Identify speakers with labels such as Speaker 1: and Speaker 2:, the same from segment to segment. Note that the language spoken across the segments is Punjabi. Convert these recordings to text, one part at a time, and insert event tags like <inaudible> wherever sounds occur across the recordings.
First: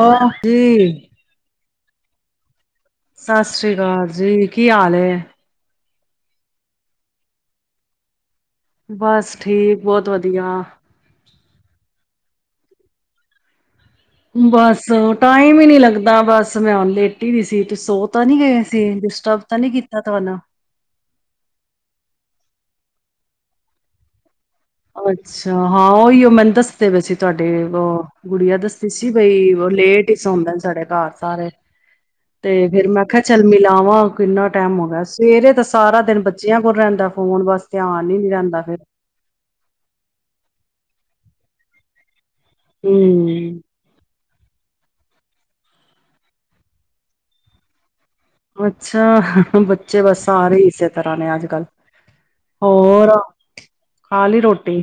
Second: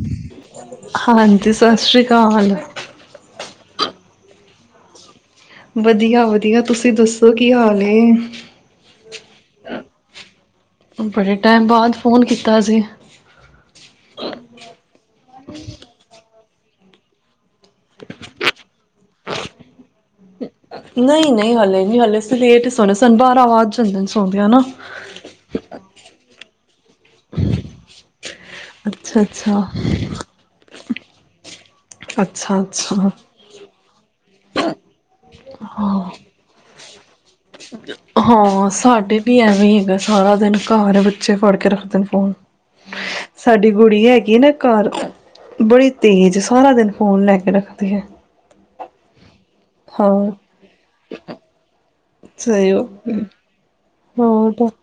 Speaker 1: ਹੋਰ ਜੀ,
Speaker 2: ਹਾਂਜੀ ਸਤਿ ਸ਼੍ਰੀ ਅਕਾਲ,
Speaker 1: ਸਤਿ ਸ੍ਰੀ ਅਕਾਲ ਜੀ ਕੀ ਹਾਲ ਐ।
Speaker 2: ਵਧੀਆ-ਵਧੀਆ ਤੁਸੀਂ ਦੱਸੋ ਕੀ ਹਾਲ ਨੇ,
Speaker 1: ਬਸ ਠੀਕ ਬਹੁਤ ਵਧੀਆ
Speaker 2: ਬੜੇ ਟਾਈਮ ਬਾਅਦ ਫੋਨ ਕੀਤਾ। ਤਾਜ਼ੀ,
Speaker 1: ਬਸ ਟਾਈਮ ਹੀ ਨੀ ਲੱਗਦਾ ਬਸ, ਬਸ ਹੁਣ ਮੈਂ ਲੇਟੀ ਵੀ ਸੀ। ਸੋ ਤਾਂ ਨੀ ਗਏ। ਡਿਸਟਰਬ ਤਾਂ ਨੀ ਕੀਤਾ। ਤੁਹਾਨੂੰ
Speaker 2: ਨਹੀਂ-ਨਹੀਂ ਹਲੇ ਨੀ ਹਲੇ। ਲੇਟ ਹੀ ਸੋਨੇ ਆ ਸਾਨੂੰ ਬਾਰਾਂ ਵੱਜ ਜਾਂਦੇ ਨੇ ਸੌਂਦਿਆ ਨੂੰ,
Speaker 1: ਅੱਛਾ, ਹਾਂ ਉਹੀ ਉਹ ਮੈਨੂੰ ਦੱਸ। ਦੇ ਵਿੱਚ ਤੁਹਾਡੇ ਵ ਗੁੜੀਆ ਦੱਸੀ ਸੀ
Speaker 2: ਅੱਛਾ
Speaker 1: ਬਈ
Speaker 2: ਅੱਛਾ
Speaker 1: ਉਹ ਲੇਟ ਹੀ ਸੌਂਦਾ ਸਾਡੇ ਘਰ ਸਾਰੇ।
Speaker 2: ਅੱਛਾ
Speaker 1: ਤੇ ਫੇਰ ਮੈਂ
Speaker 2: ਅੱਛਾ
Speaker 1: ਕਿਹਾ ਚਲ ਮਿਲਾ ਵਾ ਕਿੰਨਾ ਟਾਈਮ ਹੋ ਗਿਆ ਸਵੇਰੇ ਦਾ ਸਾਰਾ
Speaker 2: ਹਾਂ
Speaker 1: ਦਿਨ ਬੱਚਿਆਂ ਕੋਲ ਰਹਿੰਦਾ ਫੋਨ ਬਸ ਧਿਆਨ ਹੀ ਨੀ ਰਹਿੰਦਾ
Speaker 2: ਹਾਂ
Speaker 1: ਫਿਰ
Speaker 2: ਸਾਡੇ ਵੀ ਐਵੇਂ ਸਾਰਾ ਦਿਨ ਘਰ ਬੱਚੇ ਫੜ ਕੇ ਰੱਖਦੇ ਨੇ ਫੋਨ
Speaker 1: ਹਮ
Speaker 2: ਸਾਡੀ ਕੁੜੀ ਏ ਇਹ ਨਾ ਘਰ ਬੜੇ ਤੇਜ਼ ਸਾਰਾ ਦਿਨ ਫੋਨ ਲੈ ਕੇ ਰੱਖਦੀ ਹੈ
Speaker 1: ਅੱਛਾ ਹੁਣ ਬੱਚੇ ਬਸ
Speaker 2: ਹਾਂ
Speaker 1: ਸਾਰੇ ਹੀ ਇਸੇ ਤਰ੍ਹਾਂ ਨੇ ਅੱਜ ਕੱਲ
Speaker 2: ਸਹੀ ਹੋ,
Speaker 1: ਹੋਰ ਖਾ ਲਈ
Speaker 2: ਹੋਰ
Speaker 1: ਰੋਟੀ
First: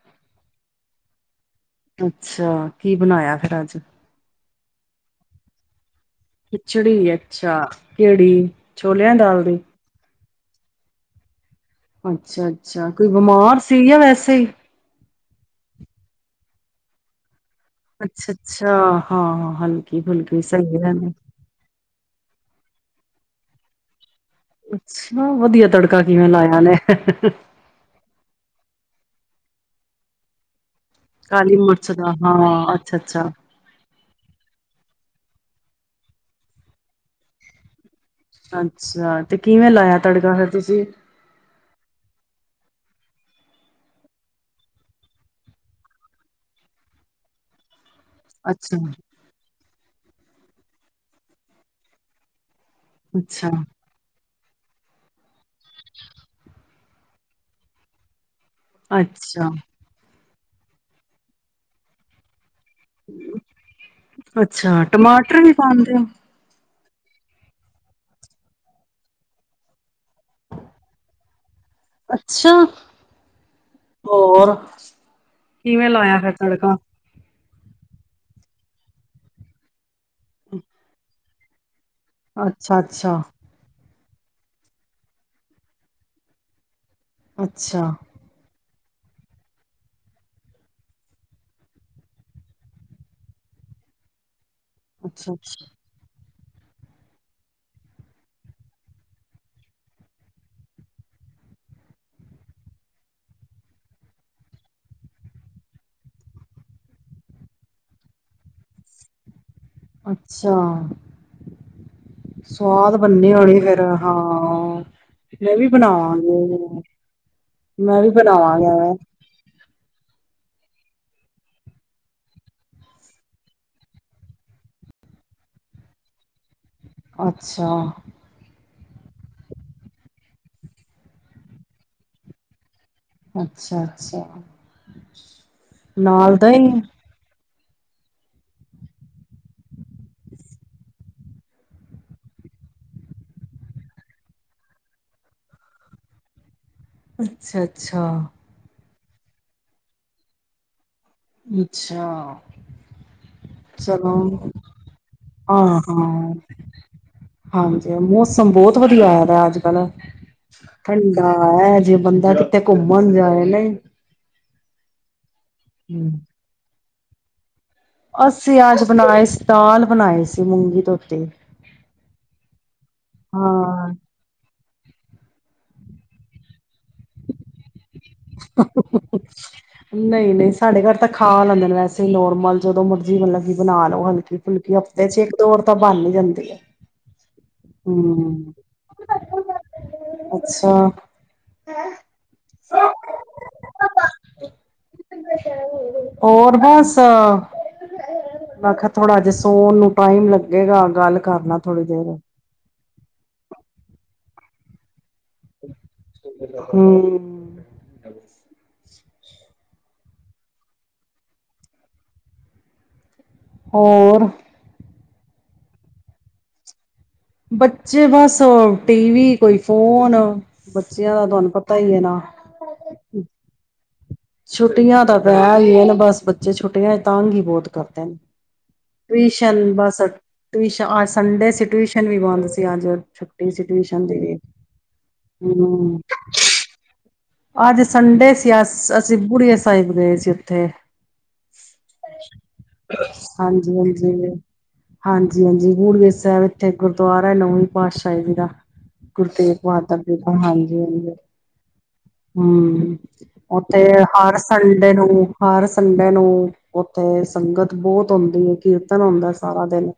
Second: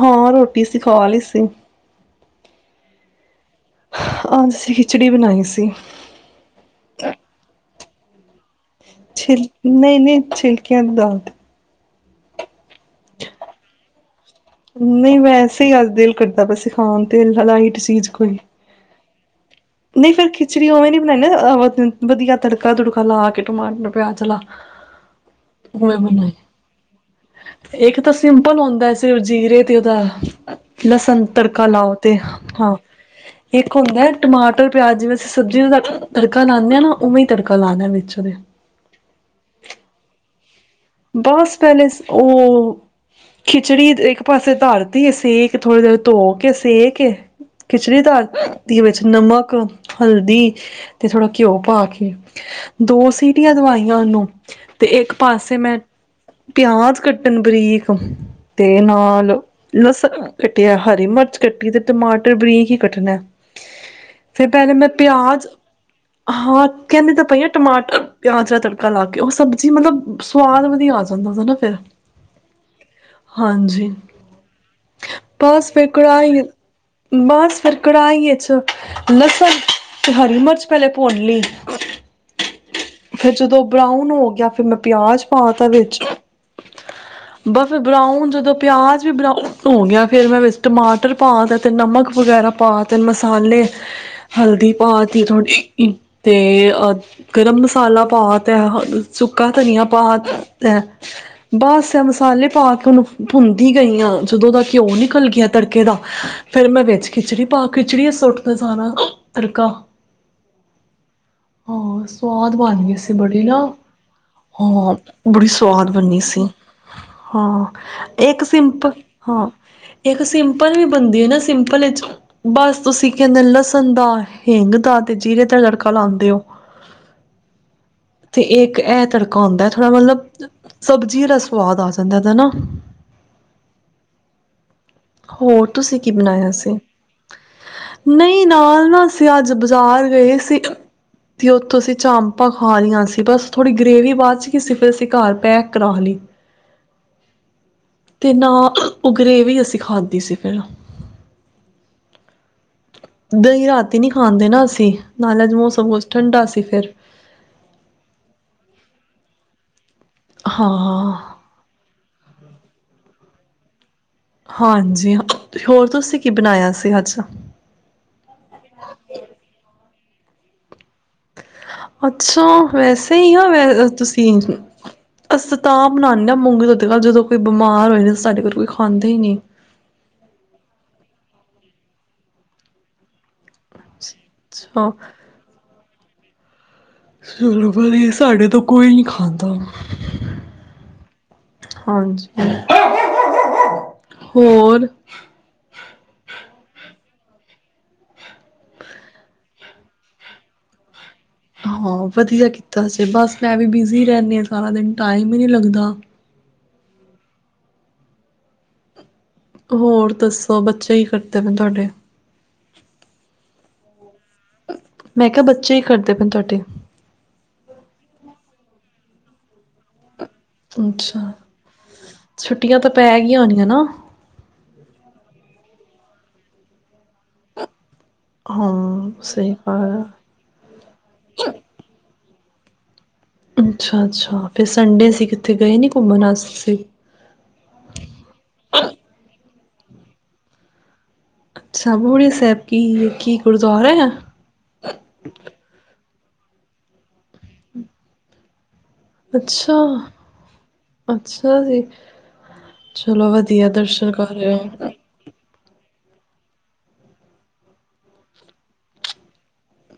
Speaker 2: ਹਾਂ ਰੋਟੀ ਅਸੀ ਖਾ ਲਈ ਸੀ
Speaker 1: ਅੱਛਾ ਕੀ ਬਣਾਇਆ ਫੇਰ ਅੱਜ
Speaker 2: ਅੱਜ ਅਸੀਂ ਖਿਚੜੀ ਬਣਾਈ ਸੀ
Speaker 1: ਖਿਚੜੀ ਅੱਛਾ ਕਿਹੜੀ ਛੋਲਿਆਂ ਦੀ ਦਾਲ ਦੀ
Speaker 2: ਨਹੀਂ ਨਹੀਂ ਛਿਲਕਿਆਂ ਦੀ ਦਾਲ ਦੀ
Speaker 1: ਅੱਛਾ ਅੱਛਾ ਕੋਈ ਬਿਮਾਰ ਸੀ ਜਾ ਵੈਸੇ ਈ
Speaker 2: ਨਹੀਂ ਵੈਸੇ ਹੀ ਅੱਜ ਦਿਲ ਕਰਦਾ ਬਸ ਖਾਣ ਤੇ ਬਣਾਈ
Speaker 1: ਅੱਛਾ ਅੱਛਾ ਹਾਂ ਹਾਂ
Speaker 2: ਨਹੀਂ ਫੇਰ ਖਿਚੜੀ ਉਵੇਂ ਨੀ ਬਣਾਈ ਵਧੀਆ ਤੜਕਾ ਤੜਕਾ ਲਾ ਕੇ ਟਮਾਟਰ ਪਿਆਜ ਲਾ
Speaker 1: ਅੱਛਾ ਵਧੀਆ
Speaker 2: ਉਵੇਂ
Speaker 1: ਤੜਕਾ ਕਿਵੇਂ
Speaker 2: ਬਣਾਈ
Speaker 1: ਲਾਇਆ ਉਹਨੇ
Speaker 2: ਇੱਕ ਤਾਂ ਸਿੰਪਲ ਹੁੰਦਾ ਜੀਰੇ ਤੇ ਉਹਦਾ ਲਸਣ
Speaker 1: ਕਾਲੀ
Speaker 2: ਤੜਕਾ
Speaker 1: ਮਿਰਚ
Speaker 2: ਲਾਓ
Speaker 1: ਦਾ
Speaker 2: ਤੇ ਹਾਂ
Speaker 1: ਅੱਛਾ ਅੱਛਾ
Speaker 2: ਇੱਕ ਹੁੰਦਾ ਟਮਾਟਰ ਪਿਆਜ ਜਿਵੇਂ ਅਸੀਂ ਸਬਜ਼ੀਆਂ ਨੂੰ ਦਾ ਤੜਕਾ ਲਾਣੇ ਆ ਨਾ ਉਵੇਂ ਹੀ ਤੜਕਾ ਲਾਉਣਾ ਵਿੱਚ ਉਹਦੇ
Speaker 1: ਅੱਛਾ ਤੇ ਕਿਵੇਂ ਲਾਇਆ ਤੜਕਾ ਫਿਰ ਤੁਸੀਂ
Speaker 2: ਬਸ ਪਹਿਲੇ ਉਹ ਖਿਚੜੀ ਇੱਕ ਪਾਸੇ ਧਰ ਤੀ ਅਸੀ ਥੋੜੀ ਦੇਰ ਧੋ ਕੇ ਸੇ ਕੇ ਖਿਚੜੀ ਦਾਲ
Speaker 1: ਅੱਛਾ
Speaker 2: ਦੀ ਵਿੱਚ ਨਮਕ ਹਲਦੀ ਤੇ ਥੋੜ੍ਹਾ ਘਿਓ ਪਾ ਕੇ ਦੋ
Speaker 1: ਅੱਛਾ
Speaker 2: ਸੀਟੀਆਂ ਦਵਾਈਆਂ ਉਹਨੂੰ ਤੇ ਇੱਕ ਪਾਸੇ ਮੈਂ ਕੱਟਨ ਬਰੀਕ ਤੇ ਨਾਲ
Speaker 1: ਅੱਛਾ
Speaker 2: ਲਸ ਕੱਟਿਆ, ਹਰੀ ਮਿਰਚ ਕੱਟੀ ਤੇ ਟਮਾਟਰ ਬਰੀਕ ਕੱਟਨਾ ਐ, ਫਿਰ ਪਹਿਲੇ
Speaker 1: ਅੱਛਾ
Speaker 2: ਮੈਂ
Speaker 1: ਟਮਾਟਰ
Speaker 2: ਪਿਆਜ਼
Speaker 1: ਵੀ ਪਾਉਂਦੇ ਹੋ
Speaker 2: ਹਾਂ ਕਹਿੰਦੀ ਤਾਂ ਪਈ ਆ, ਟਮਾਟਰ ਪਿਆਜ ਦਾ ਤੜਕਾ ਲਾ ਕੇ ਉਹ ਸਬਜ਼ੀ ਮਤਲਬ ਸਵਾ ਆ ਜਾਂਦਾ ਸੀ ਨਾ ਫਿਰ,
Speaker 1: ਅੱਛਾ
Speaker 2: ਹਾਂਜੀ
Speaker 1: ਹੋਰ
Speaker 2: ਬਸ ਫਿਰ
Speaker 1: ਕਿਵੇਂ ਲਾਇਆ
Speaker 2: ਕੜਾਾਈ
Speaker 1: ਤੜਕਾ?
Speaker 2: ਬਸ ਫਿਰ ਕੜਾਹੀ 'ਚ ਲਸਨ ਤੇ ਹਰੀ ਮਿਰਚ ਪਹਿਲੇ ਭੁਨ ਲਈ। <unintelligible>
Speaker 1: ਅੱਛਾ-ਅੱਛਾ।
Speaker 2: ਨ ਹੋ ਗਿਆ ਫਿਰ ਮੈਂ ਪਿਆਜ ਪਾ ਤਾ ਵਿੱਚ ਬਫ਼ ਫੇਰ
Speaker 1: ਅੱਛਾ
Speaker 2: ਬਰਾਉਨ ਜਦੋਂ ਪਿਆਜ਼ ਵੀ ਬ੍ਰਾਊਨ ਹੋ ਗਿਆ ਫਿਰ ਮੈਂ ਵਿੱਚ ਟਮਾਟਰ ਪਾ ਤੇ, ਤੇ ਨਮਕ ਵਗੈਰਾ ਪਾ ਤੇ ਮਸਾਲੇ ਹਲਦੀ ਪਾਤੀ
Speaker 1: ਅੱਛਾ ਅੱਛਾ
Speaker 2: ਥੋੜ੍ਹੀ ਤੇ ਅ ਗਰਮ ਮਸਾਲਾ ਪਾ ਤਾ, <unintelligible> ਸੁੱਕਾ ਧਨੀਆ ਪਾ ਤਾ ਤੈ, ਬਸ ਇਹ ਮਸਾਲੇ ਪਾ ਕੇ ਉਹਨੂੰ ਭੁੰਦੀ ਗਈ ਆਂ, ਜਦੋਂ ਓਹਦਾ ਘਿਓ ਨਿਕਲ ਗਿਆ ਤੜਕੇ ਦਾ, ਫੇਰ ਮੈਂ ਵਿੱਚ ਖਿਚੜੀ ਪਾ, ਖਿਚੜੀ ਸੁੱਟਦਾ ਸਾਰਾ। ਤੜਕਾ
Speaker 1: ਅੱਛਾ
Speaker 2: ਹਾਂ ਬਣ
Speaker 1: ਸਵਾਦ
Speaker 2: ਗਈ ਸੀ
Speaker 1: ਬਨੀ
Speaker 2: ਬੜੀ
Speaker 1: ਹੋਨੀ
Speaker 2: ਨਾ
Speaker 1: ਫੇਰ ਹਾਂ।
Speaker 2: ਬੜੀ
Speaker 1: ਮੈਂ ਵੀ
Speaker 2: ਸਵਾਦ ਬਨੀ ਸੀ,
Speaker 1: ਬਣਾਵਾਂਗੀ
Speaker 2: ਹਾਂ
Speaker 1: ਮੈਂ ਵੀ
Speaker 2: ਇੱਕ
Speaker 1: ਬਣਾਵਾਂਗੀ
Speaker 2: ਸਿੰਪਲ
Speaker 1: ਐਵੇਂ
Speaker 2: ਹਾਂ ਇੱਕ ਸਿੰਪਲ ਵੀ ਬਨਦੀ ਹੈ ਨਾ, ਸਿੰਪਲ ਚ ਬਸ ਤੁਸੀਂ ਕਹਿੰਦੇ ਲਸਨ ਦਾ, ਹਿੰਂਗ ਦਾ ਤੇ ਜੀਰੇ ਤੇ ਲੜਕਾ ਲਾਂਦੇ ਹੋ।
Speaker 1: ਅੱਛਾ।
Speaker 2: ਤੇ ਇੱਕ ਇਹ ਤੜਕਾ ਹੁੰਦਾ ਥੋੜਾ ਮਤਲਬ ਸਬਜ਼ੀ ਦਾ ਸਵਾਦ ਆ ਜਾਂਦਾ ਤੇ ਨਾ।
Speaker 1: ਅੱਛਾ-ਅੱਛਾ,
Speaker 2: ਹੋਰ ਤੁਸੀਂ ਕੀ
Speaker 1: ਨਾਲ
Speaker 2: ਬਣਾਇਆ
Speaker 1: ਦਹੀ
Speaker 2: ਸੀ ਨਹੀਂ ਨਾਲ ਨਾ ਅਸੀਂ ਅੱਜ ਬਾਜ਼ਾਰ ਗਏ ਸੀ ਤੇ ਉੱਥੋਂ ਅਸੀਂ ਚਾਪਾਂ ਖਾ ਲਈਆਂ ਸੀ, ਬਸ ਥੋੜੀ ਗ੍ਰੇਵੀ ਬਚ ਗਈ ਸੀ ਫਿਰ ਤੇ ਘਰ ਪੈਕ ਕਰਾ ਲੀ।
Speaker 1: ਅੱਛਾ-ਅੱਛਾ।
Speaker 2: ਉਹ ਗ੍ਰੇਵੀ ਅਸੀਂ ਖਾਧੀ ਸੀ ਫਿਰ।
Speaker 1: ਅੱਛਾ
Speaker 2: ਦਹੀਂ ਰਾਤੀ ਨਹੀਂ
Speaker 1: ਚਲੋ,
Speaker 2: ਖਾਂਦੇ ਨਾ ਅਸੀਂ ਨਾਲ ਅੱਜ ਮੌਸਮ ਕੁਛ
Speaker 1: ਹਾਂ-ਹਾਂ,
Speaker 2: ਠੰਡਾ ਸੀ ਫਿਰ
Speaker 1: ਹਾਂਜੀ, ਮੌਸਮ ਬਹੁਤ ਵਧੀਆ ਤੇ ਅੱਜ ਕੱਲ
Speaker 2: ਹਾਂ
Speaker 1: ਠੰਡਾ ਐ ਜੇ ਬੰਦਾ ਤੇ ਘੁੰਮਨ ਜਾਏ ਨਹੀਂ।
Speaker 2: ਹਾਂਜੀ। ਹੋਰ ਤੁਸੀਂ ਕੀ ਬਨਾਇਆ ਸੀ? ਅੱਛਾ,
Speaker 1: ਅਸੀਂ ਅੱਜ ਬਣਾਏ ਸੀ ਦਾਲ, ਬਣਾਏ ਸੀ ਮੂੰਗੀ ਤੋਂ
Speaker 2: ਅੱਛਾ ਵੈਸੇ ਹੀ ਆ ਵੈ
Speaker 1: ਹਾਂ
Speaker 2: ਤੁਸੀਂ, ਅਸੀਂ ਤਾਂ ਬਣਾਦੇ ਹਾਂ ਮੂੰਗੀ ਧੋਤੀ ਦਾਲ ਗੱਲ ਜਦੋਂ ਕੋਈ ਬਿਮਾਰ ਹੋਏ ਸਾਡੇ ਕੋਲ ਕੋਈ ਖਾਂਦਾ ਹੀ ਨੀ,
Speaker 1: ਖਾਂ ਲੈਂਦੇ ਨੇ ਵੈਸੇ ਨੋਰਮਲ ਜਦੋਂ ਮਰਜ਼ੀ ਮਤਲਬ ਕਿ ਬਣਾ ਲੋ ਹਲਕੀ ਫੁਲਕੀ
Speaker 2: ਅੱਛਾ
Speaker 1: ਹਫਤੇ ਚ ਇੱਕ ਦੋ ਵਾਰ ਤੋ ਬਨ ਵੀ ਜਾਂਦੀ ਹੈ।
Speaker 2: ਚਲੋ, ਵੀ ਸਾਡੇ
Speaker 1: ਹਮ
Speaker 2: ਤੋਂ ਕੋਈ ਨੀ ਖਾਂਦਾ
Speaker 1: ਅੱਛਾ
Speaker 2: ਹਾਂਜੀ। ਹੋਰ,
Speaker 1: ਔਰ ਬਸ ਵਖਤ ਬੜਾ ਅੱਜ ਸੌਣ ਨੂੰ ਟਾਈਮ ਲੱਗੇਗਾ, ਗੱਲ ਕਰਨਾ ਥੋੜ੍ਹੀ ਦੇਰ,
Speaker 2: ਬੈਸੇ ਬਸ ਮੈਂ ਵੀ ਬਿਜ਼ੀ ਰਹਿੰਦੀ ਹਾਂ ਸਾਰਾ ਦਿਨ ਟਾਈਮ ਹੀ ਨਹੀਂ ਲੱਗਦਾ।
Speaker 1: ਹੂੰ,
Speaker 2: ਹੋਰ ਦਸੋ, ਬੱਚੇ ਕਿ ਕਰਦੇ ਪਏ ਤੁਹਾਡੇ
Speaker 1: ਹੋਰ,
Speaker 2: ਮੈਂ ਕਿਹਾ ਬੱਚੇ ਕਿ ਕਰਦੇ ਪਾਏ ਤੁਹਾਡੇ?
Speaker 1: ਟੀਵੀ ਕੋਈ ਫੋਨ, ਬੱਚਿਆਂ ਦਾ
Speaker 2: ਅੱਛਾ
Speaker 1: ਤੁਹਾਨੂੰ ਪਤਾ ਹੀ ਹੈ ਨਾ
Speaker 2: ਛੁੱਟੀਆਂ ਤਾਂ ਪੈ ਗਈਆਂ ਹੋਣੀਆਂ ਨਾ
Speaker 1: ਛੁੱਟੀਆਂ ਦਾ ਬੈ ਆ ਨੇ ਬਸ ਬੱਚੇ ਛੋਟੇ <unintelligible> ਤੰਗ ਹੀ ਬਹੁਤ ਕਰਦੇ ਨੇ
Speaker 2: ਹਾਂ ਸਹੀ
Speaker 1: ਟਿਊਸ਼ਨ
Speaker 2: ਗੱਲ
Speaker 1: ਬਸ
Speaker 2: ਆ
Speaker 1: ਅੱਜ ਸੰਡੇ ਸੀ, ਟਿਊਸ਼ਨ ਵੀ ਬੰਦ ਅਸੀ ਅੱਜ, ਛੁੱਟੀ ਸੀ,
Speaker 2: ਅੱਛਾ
Speaker 1: ਟਿਊਸ਼ਨ ਦੇ
Speaker 2: ਅੱਛਾ ਫਿਰ ਸੰਡੇ ਸੀ ਕਿੱਥੇ ਗਏ ਨੀ
Speaker 1: ਹੂੰ
Speaker 2: ਘੁੰਮਣ ਅਸੀਂ
Speaker 1: ਅੱਜ ਸੰਡੇ ਸੀ। ਬੂੜਿਆ ਸਾਹਿਬ ਗਏ ਸੀ ਉੱਥੇ,
Speaker 2: ਅੱਛਾ, ਬੂੜੀ ਸਾਹਿਬ ਕੀ ਕੀ
Speaker 1: ਹਾਂਜੀ
Speaker 2: ਗੁਰਦੁਆਰੇ ਐ।
Speaker 1: ਹਾਂਜੀ ਹਾਂਜੀ ਹਾਂਜੀ ਬੂੜੀਏ ਸਾਹਿਬ ਇੱਥੇ ਗੁਰਦੁਆਰਾ ਹੈ, ਨਵੀਂ ਪਾਤਸ਼ਾਹੀ ਜੀ ਦਾ ਗੁਰੂ ਰੇਗ
Speaker 2: ਅੱਛਾ
Speaker 1: ਬਹਾਦਰ ਸਾਹਿਬ ਜੀ ਦਾ ਹਾਂਜੀ ਹਾਂਜੀ
Speaker 2: ਅੱਛਾ ਜੀ ਚਲੋ
Speaker 1: ਓਕੇ,
Speaker 2: ਵਧੀਆ
Speaker 1: ਤੇ
Speaker 2: ਦਰਸ਼ਨ ਕਰ
Speaker 1: ਹਰ
Speaker 2: ਰਹੇ ਹੋ
Speaker 1: ਸੰਡੇ ਨੂੰ, ਹਰ ਸੰਡੇ ਨੂੰ ਉੱਥੇ ਸੰਗਤ ਬਹੁਤ ਹੁੰਦੀ ਹੈ ਕੀਰਤਨ ਹੁੰਦਾ ਸਾਰਾ ਦਿਨ,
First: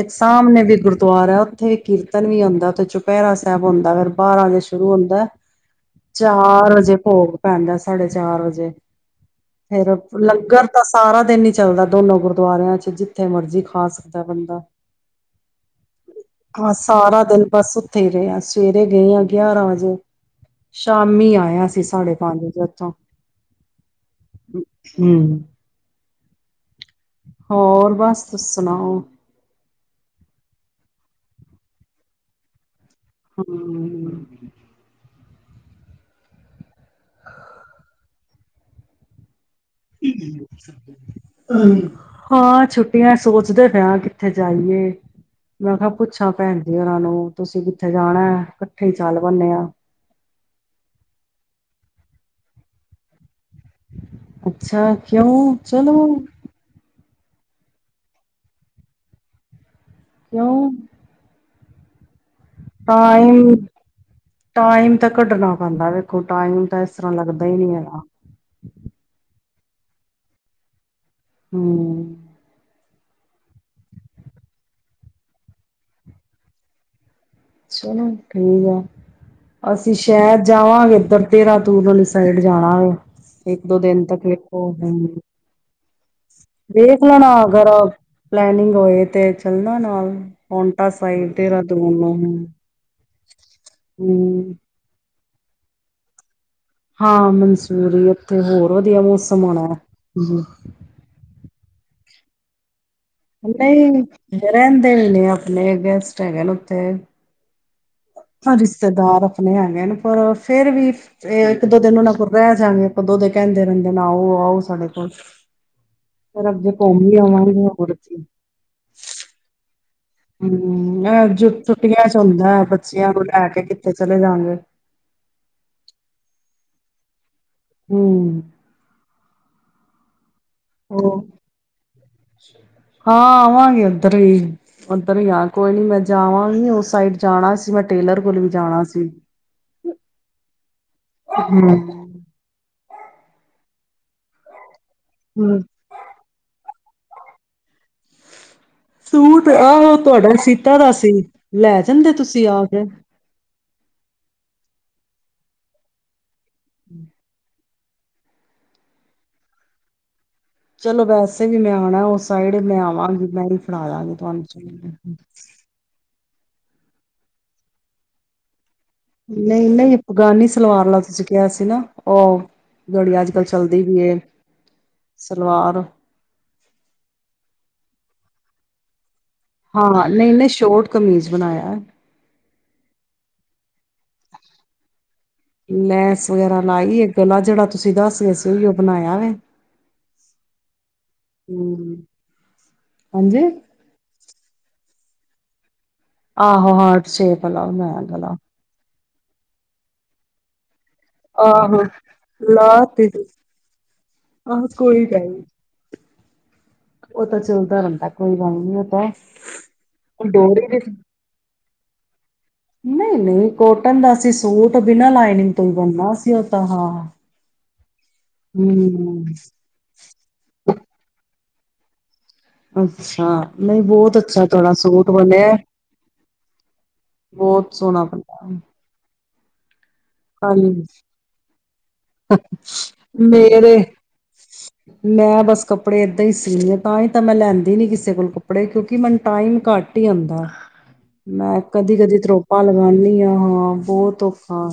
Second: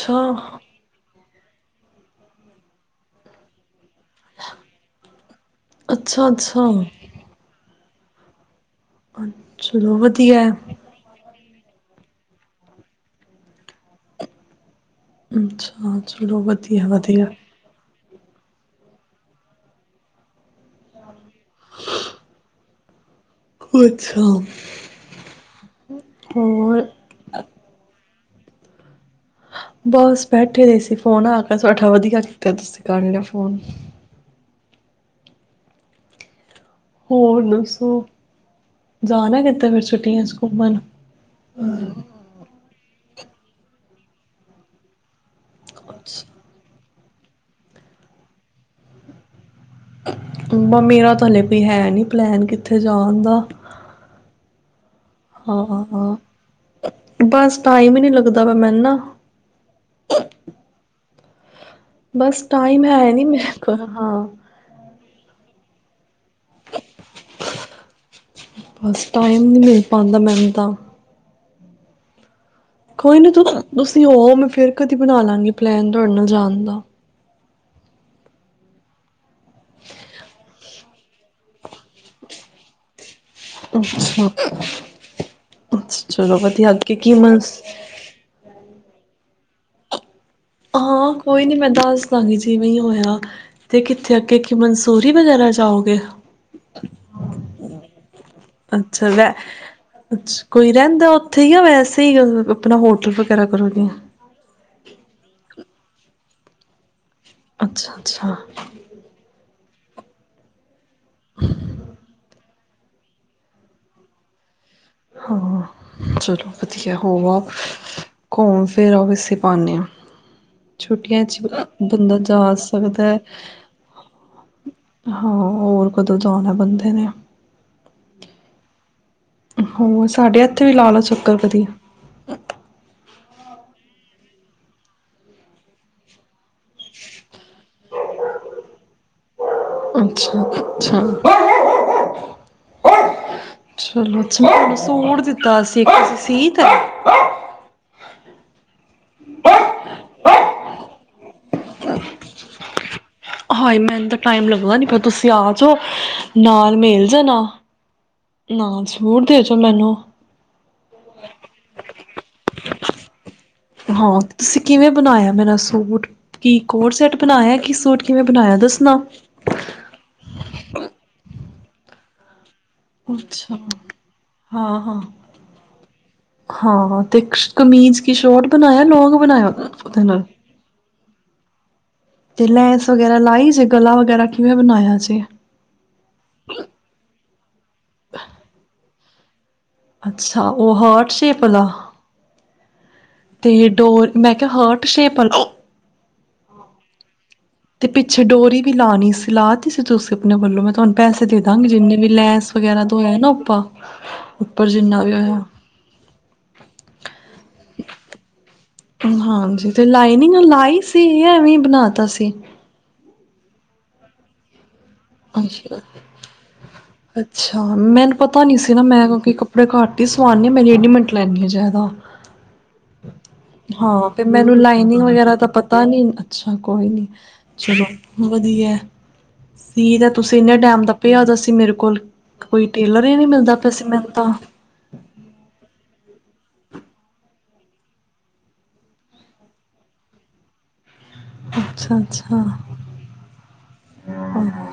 Speaker 1: ਇੱਕ ਸਾਮਣੇ ਵੀ ਗੁਰਦ ਦੁਆਰਾ ਹੈ ਉੱਥੇ ਕੀਰਤਨ ਵੀ ਹੁੰਦਾ ਤੇੇ ਚੁਪਹਿਰਾ ਸਾਹਿਬ ਹੂੰ <unintelligible> ਬਾਰਾਂ ਵਜੇ ਸ਼ੁਰੂ ਹੁੰਦਾ,
Speaker 2: ਅੱਛਾ ਅੱਛਾ
Speaker 1: ਚਾਰ ਵਜੇ ਭੋਗ। ਦਾ ਸਾਡੇ ਚਾਰ ਵਜੇ ਫੇਰ
Speaker 2: ਚਲੋ ਵਧੀਆ
Speaker 1: ਲੰਗਰ ਤਾਂ ਸਾਰਾ ਦਿਨ ਹੀ ਚੱਲਦਾ ਦੋਨੋ ਗੁਰਦੁਆਰਿਆਂ ਚ ਜਿੱਥੇ ਮਰਜ਼ੀ ਖਾ ਸਕਦਾ ਬੰਦਾ।
Speaker 2: ਅੱਛਾ, ਚਲੋ ਵਧੀਆ-ਵਧੀਆ।
Speaker 1: ਉਥੇ ਰਹੇ ਆਂ, ਸਵੇਰੇ ਗਏ ਆਂ ਗਿਆਰਾਂ ਵਜੇ, ਸ਼ਾਮੀ ਆਏ ਆਂ ਅਸੀ ਸਾਡੇ ਹਾਂਜੀ <unintelligible>
Speaker 2: ਅੱਛਾ ਹੋਰ
Speaker 1: ਹੋਰ ਬਸ ਤੁਸੀ ਸੁਣਾਓ।
Speaker 2: ਬਸ ਬੈਠੇ ਹੋਏ ਸੀ, ਫੋਨ ਆ ਗਿਆ ਤੁਹਾਡਾ, ਵਧੀਆ ਕੀਤਾ ਤੁਸੀਂ। ਕਰ ਲਿਆ ਫੋਨ
Speaker 1: ਹੂੰ।
Speaker 2: ਹੋਰ ਦੱਸੋ ਜਾਣਾ ਕਿਤੇ ਫਿਰ ਛੁੱਟੀਆਂ ਚ ਘੁੰਮਣ
Speaker 1: ਹਾਂ ਛੁ ਛੁਟਿਆਂ ਸੋਚਦੇ ਪਏ ਆਂ ਕਿੱਥੇ ਜਾਈਏ? ਮੈਂ ਕਿਹਾ ਪੁੱਛਾਂ ਭੈਣ ਜੀ ਓਰਾਂ ਨੂੰ। ਤੁਸੀਂ ਕਿੱਥੇ ਜਾਣਾ, ਇਕੱਠੇ ਹੀ ਚੱਲ ਪੈਨੇ ਆਂ।
Speaker 2: ਨਾ ਮੇਰਾ ਤਾਂ ਹਲੇੇ ਕੋਈ ਹੈ ਨਹੀਂ ਪਲੈਨ ਕਿੱਥੇ ਜਾਨ ਦਾ।
Speaker 1: ਅੱਛਾ। ਕਿਉਂ ਚਲੋ
Speaker 2: ਹਾਂ ਬਸ ਟਾਈਮ ਹੀ ਨਹੀਂ ਲੱਗਦਾ ਪਿਆ ਮੈਨੂੰ ਨਾ।
Speaker 1: ਕਿਉਂ?
Speaker 2: ਬਸ ਟਾਈਮ ਹੈ ਨੀ ਮੇਰੇ
Speaker 1: ਟਾਈਮ,
Speaker 2: ਕੋਲ ਹਾਂ
Speaker 1: ਟਾਈਮ ਤਾਂ ਕੱਢਣਾ ਪੈਂਦਾ ਵੇਖੋ ਟਾਈਮ ਤਾਂ ਇਸ ਤਰ੍ਹਾਂ ਲੱਗਦਾ ਹੀ ਨੀ ਹੈਗਾ।
Speaker 2: ਬਸ ਨੀ ਟਾਈਮ ਮਿਲ ਪਾਂਦਾ ਮੈਨੂੰ ਤਾਂ
Speaker 1: ਹੂੰ।
Speaker 2: ਕੋਈ ਨੀ ਤੁਸੀਂ ਹੋ ਆਓ ਮੈਂ ਫਿਰ ਕਦੀ ਬਨਾ ਲਾਂਗੀ ਪਲੈਨ ਤੁਹਾਡੇ ਨਾਲ ਜਾਨ ਦਾ।
Speaker 1: ਚੱਲੋ ਠੀਕ ਐ। ਅਸੀਂ ਸ਼ੈਦ ਜਾਵਾਂਗੇ। ਇਧਰ ਦੇਹਰਾਦੂਨ ਵਾਲੀ ਸਾਈਡ ਜਾਣਾ ਵੇ। ਇੱਕ ਦੋ ਦਿਨ ਤੱਕ
Speaker 2: ਅੱਛਾ
Speaker 1: ਵੇਖੋ ਹੂੰ।
Speaker 2: ਅੱਛਾ ਚਲੋ ਵਧੀਆ ਅੱਗੇ
Speaker 1: ਦੇਖ
Speaker 2: ਕੀ
Speaker 1: ਲੈਣਾ
Speaker 2: ਮਸ
Speaker 1: ਅਗਰ ਪਲੈਨ <unintelligible> ਹੋਏ ਤੇ ਚੱਲਣਾ ਨਾਲ। ਪੋਂਟਾ
Speaker 2: ਹਾਂ
Speaker 1: ਸਾਈਡ
Speaker 2: ਕੋਈ ਨੀ ਮੈਂ
Speaker 1: ਦੇਹਰਾਦੂਨ
Speaker 2: ਦੱਸ
Speaker 1: ਨੂੰ
Speaker 2: ਦਾਂਗੀ
Speaker 1: ਹੂੰ
Speaker 2: ਜਿਵੇਂ ਹੋਇਆ, ਤੇ ਕਿੱਥੇ ਅੱਗੇ ਕੀ ਮਨਸੂਰੀ ਬੈਂਕ ਵਗੈਰਾ ਜਾਉਗੇ।
Speaker 1: ਹਾਂ ਮਨਸੂਰੀ ਉੱਥੇ ਹੋਰ ਵਧੀਆ
Speaker 2: ਅੱਛਾ ਵੈ
Speaker 1: ਮੌਸਮ ਹੋਣਾ,
Speaker 2: ਸਹੀ ਗੱਲ ਆਪਣਾ ਹੋ
Speaker 1: ਨਹੀ ਰਹਿੰਦੇ ਨੇ ਉੱਥੇ ਲ ਗੈਸਟ ਹੈਨੇ ਨੇ ਉੱਥੇ
Speaker 2: ਅੱਛਾ ਅੱਛਾ
Speaker 1: ਰਿਸ਼ਤੇਦਾਰ ਆਪਣੇ ਆ, ਪਰ ਫਿਰ ਵੀ ਇੱਕ ਦੋ ਦਿਨ ਰਹਿ ਜਾ ਗੇ ਕਦੋਂ ਦੇ ਕਹਿੰਦੇ ਰਹਿੰਦੇ ਨੈ ਆਉ ਆਉ।
Speaker 2: ਹੂੰ, ਚਲੋ ਵਧੀਆ
Speaker 1: ਘੁੰਮ ਵੀ
Speaker 2: ਹੋਆ
Speaker 1: ਆਵਾਂਗੇ ਹੋਰ ਕੀ
Speaker 2: ਘੁੰਮ ਫਿਰ ਇਸੇ ਬਹਾਨੇ,
Speaker 1: ਹੂੰ
Speaker 2: ਛੁੱਟੀਆਂ
Speaker 1: ਇਹ
Speaker 2: ਚ
Speaker 1: ਛੁੱਟੀਆਂ ਚ
Speaker 2: ਬੰਦਾ
Speaker 1: ਹੁੰਦਾ
Speaker 2: ਜਾ
Speaker 1: ਹੈ,
Speaker 2: ਸਕਦਾ
Speaker 1: ਬੱਚਿਆਂ
Speaker 2: ਹੈ
Speaker 1: ਨੂੰ ਲੈ ਕੇ ਕਿੱਥੇ ਚਲੇ ਜਾ ਗੇ।
Speaker 2: ਹਾਂ ਹੋਰ ਕਦੋਂ ਜਾਣਾ ਬੰਦੇ ਨੇ, <unintelligible>
Speaker 1: ਹੂੰ,
Speaker 2: ਹੋ ਸਾਢੇ ਅੱ ਉੱਥੇ ਵੀ ਲਾਲੋ
Speaker 1: ਉਹ
Speaker 2: ਚੱਕਰ ਕਦੀ।
Speaker 1: ਹਾਂ ਆਵਾਂਗੀ, ਉੱਧਰ ਹੀ ਉੱਧਰ ਹੀ ਆ ਕੋਈ ਨੀ ਮੈਂ ਜਾਵਾਂਗੀ, ਉਸ ਸਾਈਡ ਜਾਣਾ ਸੀ ਮੈਂ ਟੇਲਰ ਕੋਲ ਵੀ ਜਾਣਾ ਸੀ।
Speaker 2: ਅੱਛਾ-ਅੱਛਾ,
Speaker 1: ਹੂੰ।
Speaker 2: ਚਲੋ ਜੀ ਚਲੋ। ਸੂਟ
Speaker 1: ਹੂੰ
Speaker 2: ਦਿੱਤਾ ਸੀ ਇਕ ਤੁਸੀਂ, <inaudible>
Speaker 1: ਸੂਟ ਆਹੋ ਤੁਹਾਡਾ ਸੀਤਾ ਤਾ ਸੀ। ਲੈ ਜਾਂਦੇ ਤੁਸੀਂ ਆ ਕੇ,
Speaker 2: ਮੰਨੂੰ ਨੀ ਪਤਾ ਤੁਸੀਂ ਆਜੋ। ਨਾਲ ਮਿਲ ਜਾਣਾ। ਨਾਲ ਸੂਟ ਦੇ ਜੋ ਮੈਨੂੰ,
Speaker 1: ਚਲੋ ਵੈਸੇ ਵੀ ਮੈਂ ਆਣਾ ਉਸ ਸਾਈਡ ਮੈਂ ਆਵਾਂਗੀ ਮੈਂ ਵੀ,
Speaker 2: ਹਾਂ ਤੁਸੀਂ ਕਿਵੇਂ ਬਣਾਇਆ ਮੇਰਾ ਸੂਟ, ਕੀ ਕੋਟ ਸੈਟ ਬਣਾਇਆ ਕੀ ਸੂਟ ਕਿਵੇਂ ਬਣਾਇਆ ਦੱਸ
Speaker 1: ਨਹੀਂ-ਨਹੀਂ ਅਫਗਾਨੀ ਸਲਵਾਰ ਲਾ ਤੁਸੀਂ ਕਿਹਾ ਸੀ, ਨਾ ਉਹ ਜਿਹੜੀ ਅੱਜ ਕੱਲ੍ਹ
Speaker 2: ਅੱਛਾ
Speaker 1: ਚੱਲਦੀ ਵੀ ਏ ਸਲਵਾਰ
Speaker 2: ਹਾਂ-ਹਾਂ-ਹਾਂ ਤੇ ਕਮੀਜ਼, ਕਿ ਸ਼ੋਟ ਬਣਾਇਆ ਨ
Speaker 1: ਹਾਂ ਨਹੀਂ-ਨਹੀਂ ਸ਼ੋਟ ਕਮੀਜ਼, ਬਣਾਇਆ।
Speaker 2: ਤੇ ਲੈਂਸ ਵਗੈਰਾ ਲਾਈ ਜੇ ਗਲਾ ਵਗੈਰਾ ਕਿਵੇਂ ਬਣਾਇਆ ਸੀੇ।
Speaker 1: ਲੈਸ ਵਗੈਰਾ ਲਾਈ ਏ ਗਲਾ ਜਿਹੜਾ ਤੁਸੀਂ ਦੱਸ ਗਏ ਸੀ ਉਹੀ ਬਣਾਇਆ ਏ
Speaker 2: ਅੱਛਾ ਉਹ ਹਰਟ ਸ਼ੇਪ ਵਾਲਾ
Speaker 1: ਹੂੰ, ਹਾਂਜੀ
Speaker 2: ਤੇ ਡੋਰ ਮੈ ਤੇ ਹਰਟ ਸ਼ੇਪ ਆ
Speaker 1: ਆਹੋ ਹਰਟ ਸ਼ੇਪ ਆਲਾ
Speaker 2: ਤੇ
Speaker 1: ਮੈਂ
Speaker 2: ਪਿੱਛੇ
Speaker 1: ਗਲਾ
Speaker 2: ਡੋਰੀ ਵੀ ਲਾਉਣੀ ਸੀ ਲਾ ਤੀ ਸੀ ਤੁਸੀਂ ਆਪਣੇ ਵੱਲੋਂ ਮੈਂ ਤੁਹਾਨੂੰ ਪੈਸੇ ਦੇ ਦਾਂਗੀ
Speaker 1: ਆਹੋ
Speaker 2: ਜਿੰਨੇ ਵੀ ਲੈੰਸ ਵਗੈਰਾ
Speaker 1: ਲਾ
Speaker 2: ਦ
Speaker 1: ਤੇ
Speaker 2: ਹੋਇਆ ਨਾ ਆਪਾਂ
Speaker 1: ਆਹ
Speaker 2: ਉੱਪਰ ਜਿੰਨਾ
Speaker 1: ਕੋਈ
Speaker 2: ਵੀ
Speaker 1: ਗੱਲ
Speaker 2: ਹੋਇਆ
Speaker 1: ਨੀ ਉਹ ਤਾਂ ਚੱਲਦਾ ਰਹਿੰਦਾ ਕੋਈ ਗਲ ਨਹੀਂ
Speaker 2: ਹਾਂਜੀ ਤੇ ਲਾਈਨਿੰਗ
Speaker 1: ਦੇ
Speaker 2: ਲਾਈ ਸੀ ਯਾ ਐਵੇਂ ਈ ਬਣਾ ਤਾ ਸੀ
Speaker 1: ਨਹੀਂ ਨਹੀਂ ਕੋਟਨ ਦਾ ਸੀ ਸੂਟ ਬਿਨਾਂ ਲਾਈਨਿੰਗ ਤੋਂ ਹੀ
Speaker 2: ਅੱਛਾ
Speaker 1: ਬਣਨਾ ਸੀ ਉਹ ਤਾਂ ਹਾਂ।
Speaker 2: ਅੱਛਾ ਮੈਨੂੰ ਪਤਾ ਨੀ ਸੀ ਨਾ ਮੈਂ
Speaker 1: ਹੂੰ,
Speaker 2: ਕਿਉਂਕਿ ਕੱਪੜੇ ਘੱਟ ਈ ਸਵਾਨੀ ਆ ਮੈ ਰੈਡੀਮੇਡ ਲੈਂਦੀ ਆ ਜਿਆ ਜਿਆਦਾ
Speaker 1: <unintelligible> ਨਹੀਂ
Speaker 2: ਹਾਂ
Speaker 1: ਬਹੁਤ
Speaker 2: ਤੇ
Speaker 1: ਅੱਛਾ
Speaker 2: ਮੈਨੂੰ
Speaker 1: ਤੁਹਾਡਾ
Speaker 2: ਲਾਈਨਿੰਗ
Speaker 1: ਸੂਟ
Speaker 2: ਵਗੈਰਾ ਤਾਂ
Speaker 1: ਬਣਿਆ
Speaker 2: ਪਤਾ ਨਹੀਂ ਅੱਛਾ ਕੋਈ ਨੀ
Speaker 1: ਬਹੁਤ
Speaker 2: ਚਲੋ
Speaker 1: ਸੋਹਣਾ ਬਣਿਆ
Speaker 2: ਵਧੀਆ <inaudible> ਪੀ ਦਾ ਤੁਸੀਂ ਇੰਨੇ
Speaker 1: ਕੱਲ
Speaker 2: ਟੈਮ ਦਾ ਪਿਆ ਤਾਂ ਸੀ ਮੇਰੇ ਕੋ ਕੋਲ ਕੋਈ ਟੇਲਰ ਹੀ ਨਹੀਂ ਮਿਲਦਾ ਪਿਆ
Speaker 1: ਮੇਰੇ
Speaker 2: ਸੀ ਮੈਂਨੂੰ ਤਾਂ
Speaker 1: ਮੈਂ ਬਸ ਕੱਪੜੇ ਏਦਾਂ ਹੀ ਸੀਣੀ ਆ ਤਾਂ ਹੀ ਤਾਂ ਮੈਂ ਲੈਂਦੀ ਨੀ ਕਿਸੇ ਕੋਲ ਕੱਪੜੇ ਕਿਉਂਕਿ ਮੈਨੂੰ ਟਾਈਮ ਘੱਟ ਹੀ ਹੁੰਦਾ ਮੈਂ ਕਦੀ
Speaker 2: ਅੱਛਾ
Speaker 1: ਕਦੀ ਤਰੋਪਾ
Speaker 2: ਅੱਛਾ
Speaker 1: ਲਗਾਉਂਦੀ ਹਾਂ ਹਾਂ ਬਹੁਤ ਔਖਾ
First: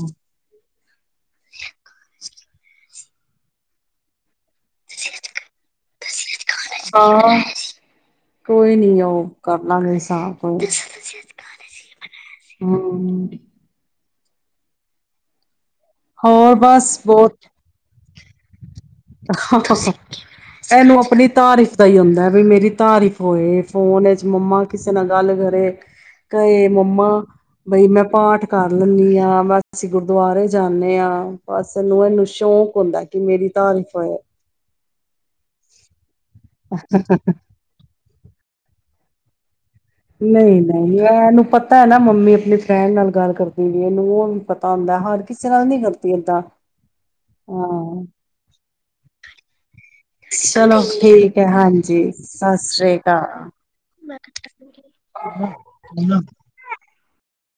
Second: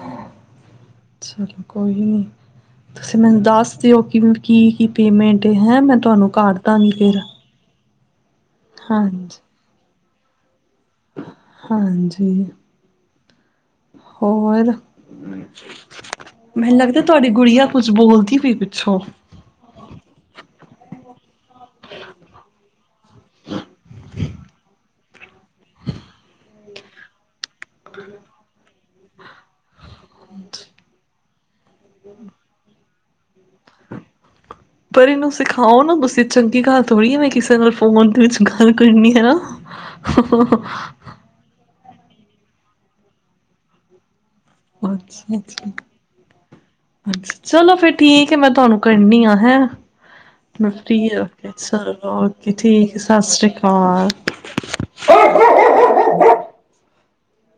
Speaker 2: ਚਲੋ ਕੋਈ ਨੀ ਤੁਸੀਂ ਮੈਨੂੰ ਦੱਸ ਦਿਓ ਕਿ ਕੀ ਕੀ ਪੇਮੈਂਟ ਹੈ ਮੈਂ ਤੁਹਾਨੂੰ ਘ
Speaker 1: ਹਾਂ ਕੋਈ ਨੀ ਉਹ
Speaker 2: ਹਾਂਜੀ
Speaker 1: ਕਰਲਾਂਗੇ <unintelligible>
Speaker 2: ਹਾਂਜੀ
Speaker 1: ਹਮਮ
Speaker 2: ਹੋਰ
Speaker 1: ਹੋਰ
Speaker 2: ਮੈਨੂੰ ਲੱਗਦਾ ਤੁਹਾਡੀ ਗੁੜੀਆ ਕੁੱਛ ਬੋਲ <inaudible>
Speaker 1: ਹਾ ਹਾ ਇਹਨੂੰ ਆਪਣੀ ਤਾਰੀਫ਼ ਦਾ ਹੀ ਹੁੰਦਾ ਬਈ ਮੇਰੀ ਤਾਰੀਫ਼ ਹੋਏ ਫੋਨ ਚ ਮੰਮਾ ਕਿਸੇ ਕਿਸੇ ਨਾਲ ਗੱਲ ਕਰੇ ਕਹੇ ਮੰਮਾ ਬਈ ਮੈਂ ਪਾਠ ਕਰ <unintelligible> ਅਸੀਂ ਗੁਰਦੁਆਰੇ ਜਾਂਦੇ ਹਾਂ ਬਸਨੂੰ ਇਹਨੂੰ ਸ਼ੌਕ ਹੁੰਦਾ ਕਿ ਮੇਰੀ ਧਾਰੀ <unintelligible>
Speaker 2: ਪਰ ਇਹਨੂੰ ਸਿਖਾਓ ਨਾ ਤੁਸੀਂ ਚੰਗੀ ਗੱਲਰ ਥੋੜ੍ਹੀ ਆ ਮੈਂ ਕਿਸੇ ਨਾਲ ਫੋਨ ਵਿੱਚ ਗੱਲ ਕਰਨੀ ਹੈ ਨਾ
Speaker 1: ਨਹੀਂ ਨਹੀਂ ਇਹਨੂੰ ਪਤਾ ਪਤਾ ਹੈ ਨਾ ਮੰਮੀ ਆਪਣੀ ਫਰੈਂਡ ਨਾਲ ਗੱਲ ਕਰਦੀ ਵੀ ਇਹਨੂੰ ਉਹ ਪਤਾ ਹੁੰਦਾ ਹਰ ਕਿਸੇ ਨਾਲ ਨੀ ਕਰਦੀ ਏਦਾਂ
Speaker 2: ਅੱ ਚਲੋ ਫਿਰ
Speaker 1: ਹਾਂ
Speaker 2: ਠੀਕ ਹੈ ਮੈਂ ਤੁਹਾਨੂੰ ਕਰਨੀ ਆ ਹੈਂ ਮੈਂ
Speaker 1: ਚਲੋ
Speaker 2: ਫਰੀ
Speaker 1: ਠੀਕ ਹੈ
Speaker 2: ਓਕੇ ਚਲੋ
Speaker 1: ਹਾਂਜੀ
Speaker 2: ਓਕੇ
Speaker 1: ਸਿ ਸ੍ਰੀ
Speaker 2: ਠੀਕ ਸਤਿ
Speaker 1: ਅਕਾਲ
Speaker 2: ਸ਼੍ਰੀ ਅਕਾਲ